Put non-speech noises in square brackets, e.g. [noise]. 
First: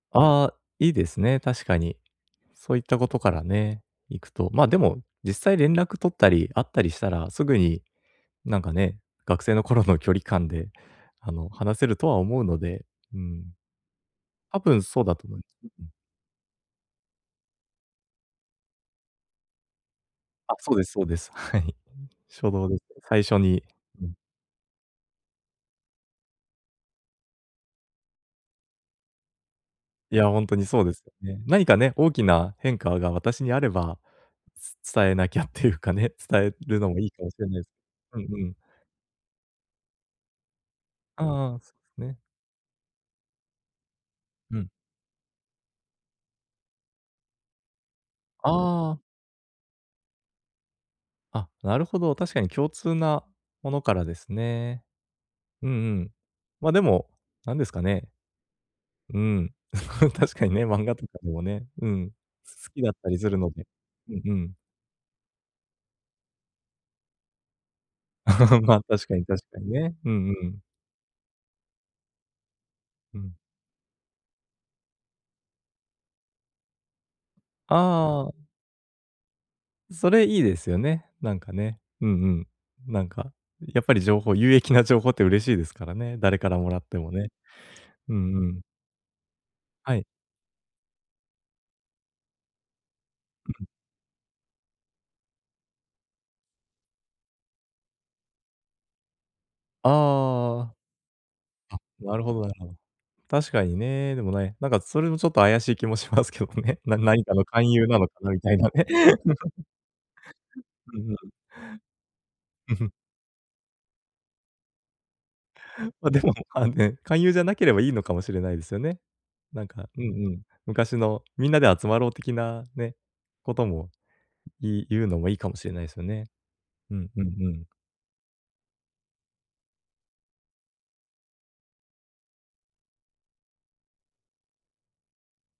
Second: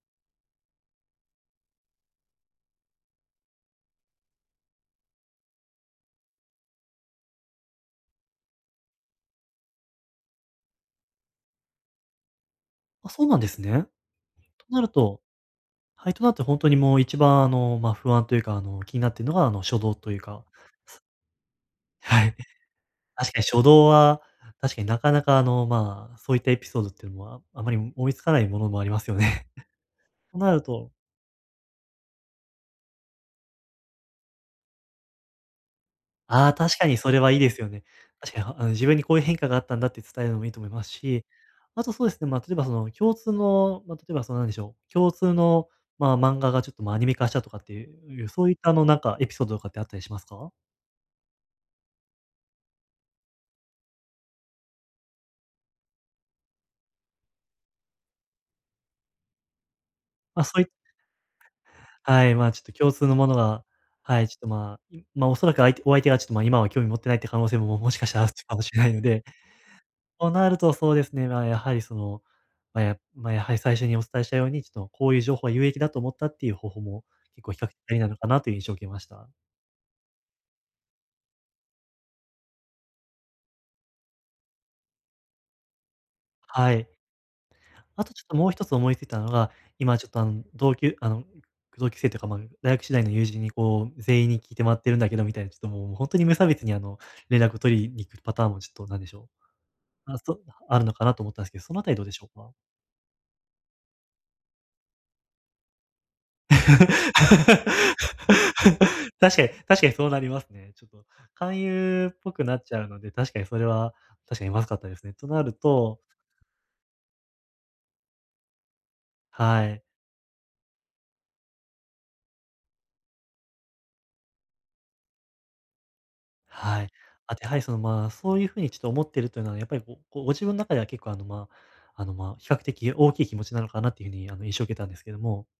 ああ、いいですね、確かに。そういったことからね、いくと。まあ、でも実際連絡取ったり会ったりしたら、すぐに、なんかね、学生の頃の距離感で、あの、話せるとは思うので、あ、うそうなんん。ですね。多とな分るそうだとと思い。[unintelligible] はい、となると、ほんとにもう、一番あの、ま、不安というか、あの、気になってるのが、あの、初動というか。あ、そうですそうです、はい。はい。初動です。最確初かにに。初動うん。は、確かになかなか、あの、まあ、そういったエピソードっていうのはあまり思いつかないものもありますよね。いや、そうほんなとるにそうとですよね。何かね、大きな変化が私にあれば、つ伝えなきゃっていうかね、伝ああ、え確るかのにもいいそれかもはしいいれでなすいよすね。うんう確かにん。ああの自分にこういう変化があったんだって伝えるのもいいと思いますし、ああ、あと、そうでね。すね、ま、例えばその共通の、ま、例えば、その、なんでうしん。ょう、共通の、まあ、漫画がちょっと、ま、アニメ化したとかっていう、そあういった、あの、なんあ。かエピソードとかってあったりしますか？あ、なるほど。確かに共通なものからですね。うんうん。ま、でも、なんですかね。うん。[laughs] 確ま、かそにうね、い漫画とかでもね、うん。はい、まあ、ちょっすと好きだ共っ通たのりもすのるのが、で。うんはい、ちうょっと、ん。まあ、いま、おそらく相手お相手がちょっと、ま、今は興味を持ってないっていう可能性ももしかしたらあちか [laughs] もしまれあ、ないの確かで、に確かにね。うんとうなるん。とそうですね。ま、やはり、その、ま、やうま、ん。やはり最初にお伝えしたように、ちょっとこういう情報は有益だと思った、っていう方法も、結構比較ありなのかあなあ。という印象を受けました。それいいですよね。なんかね。うんうん。なんか、やっぱり情報有益な情報って嬉しいですからね、誰からもはらっい。てもね。あとうちょっんとうもうん。一つ思いついたのが、は今い。ちょっと、あの、同級あの、同級生というか、ま、大学時代の友人に、うん。こう、全員に聞いてもらってるんだけどみたいな、ちょっともう、ほんとに無差別に、あの、連絡を取りにいくパターンも、ちょっと、なんでしょう、あそああ。あるのかなと思ったんですけど、そのあたりどあ、うでなしるょほうどなか？るほど。確かにね。でもね、なんかそれもちょっと怪しい気もしますけどね。な何かの勧誘なのかなみたいなね。[laughs] 確かに確かにそうなりますね。[laughs] ちょっうと、ん。勧誘っぽくなっうん、ちゃふうん。ので、確かにそれは、確かにまずかったですね。となるとま、でも、あんね、勧誘じゃなければいいのかもしれないですよね。なはんい。かうんうん。昔のみんなで集まろう的なね、ことも、い言うのもいいかもしれないですよね。はい。うんうんあ、で、うはい、ん。その、ま、そういう風にちょっと思っているというのはやっぱりごご自分の中では結構、あの、ま、あの、ま、比較的大きい気持ちなのかなっていう風に、あの、印象を受けたんですけども。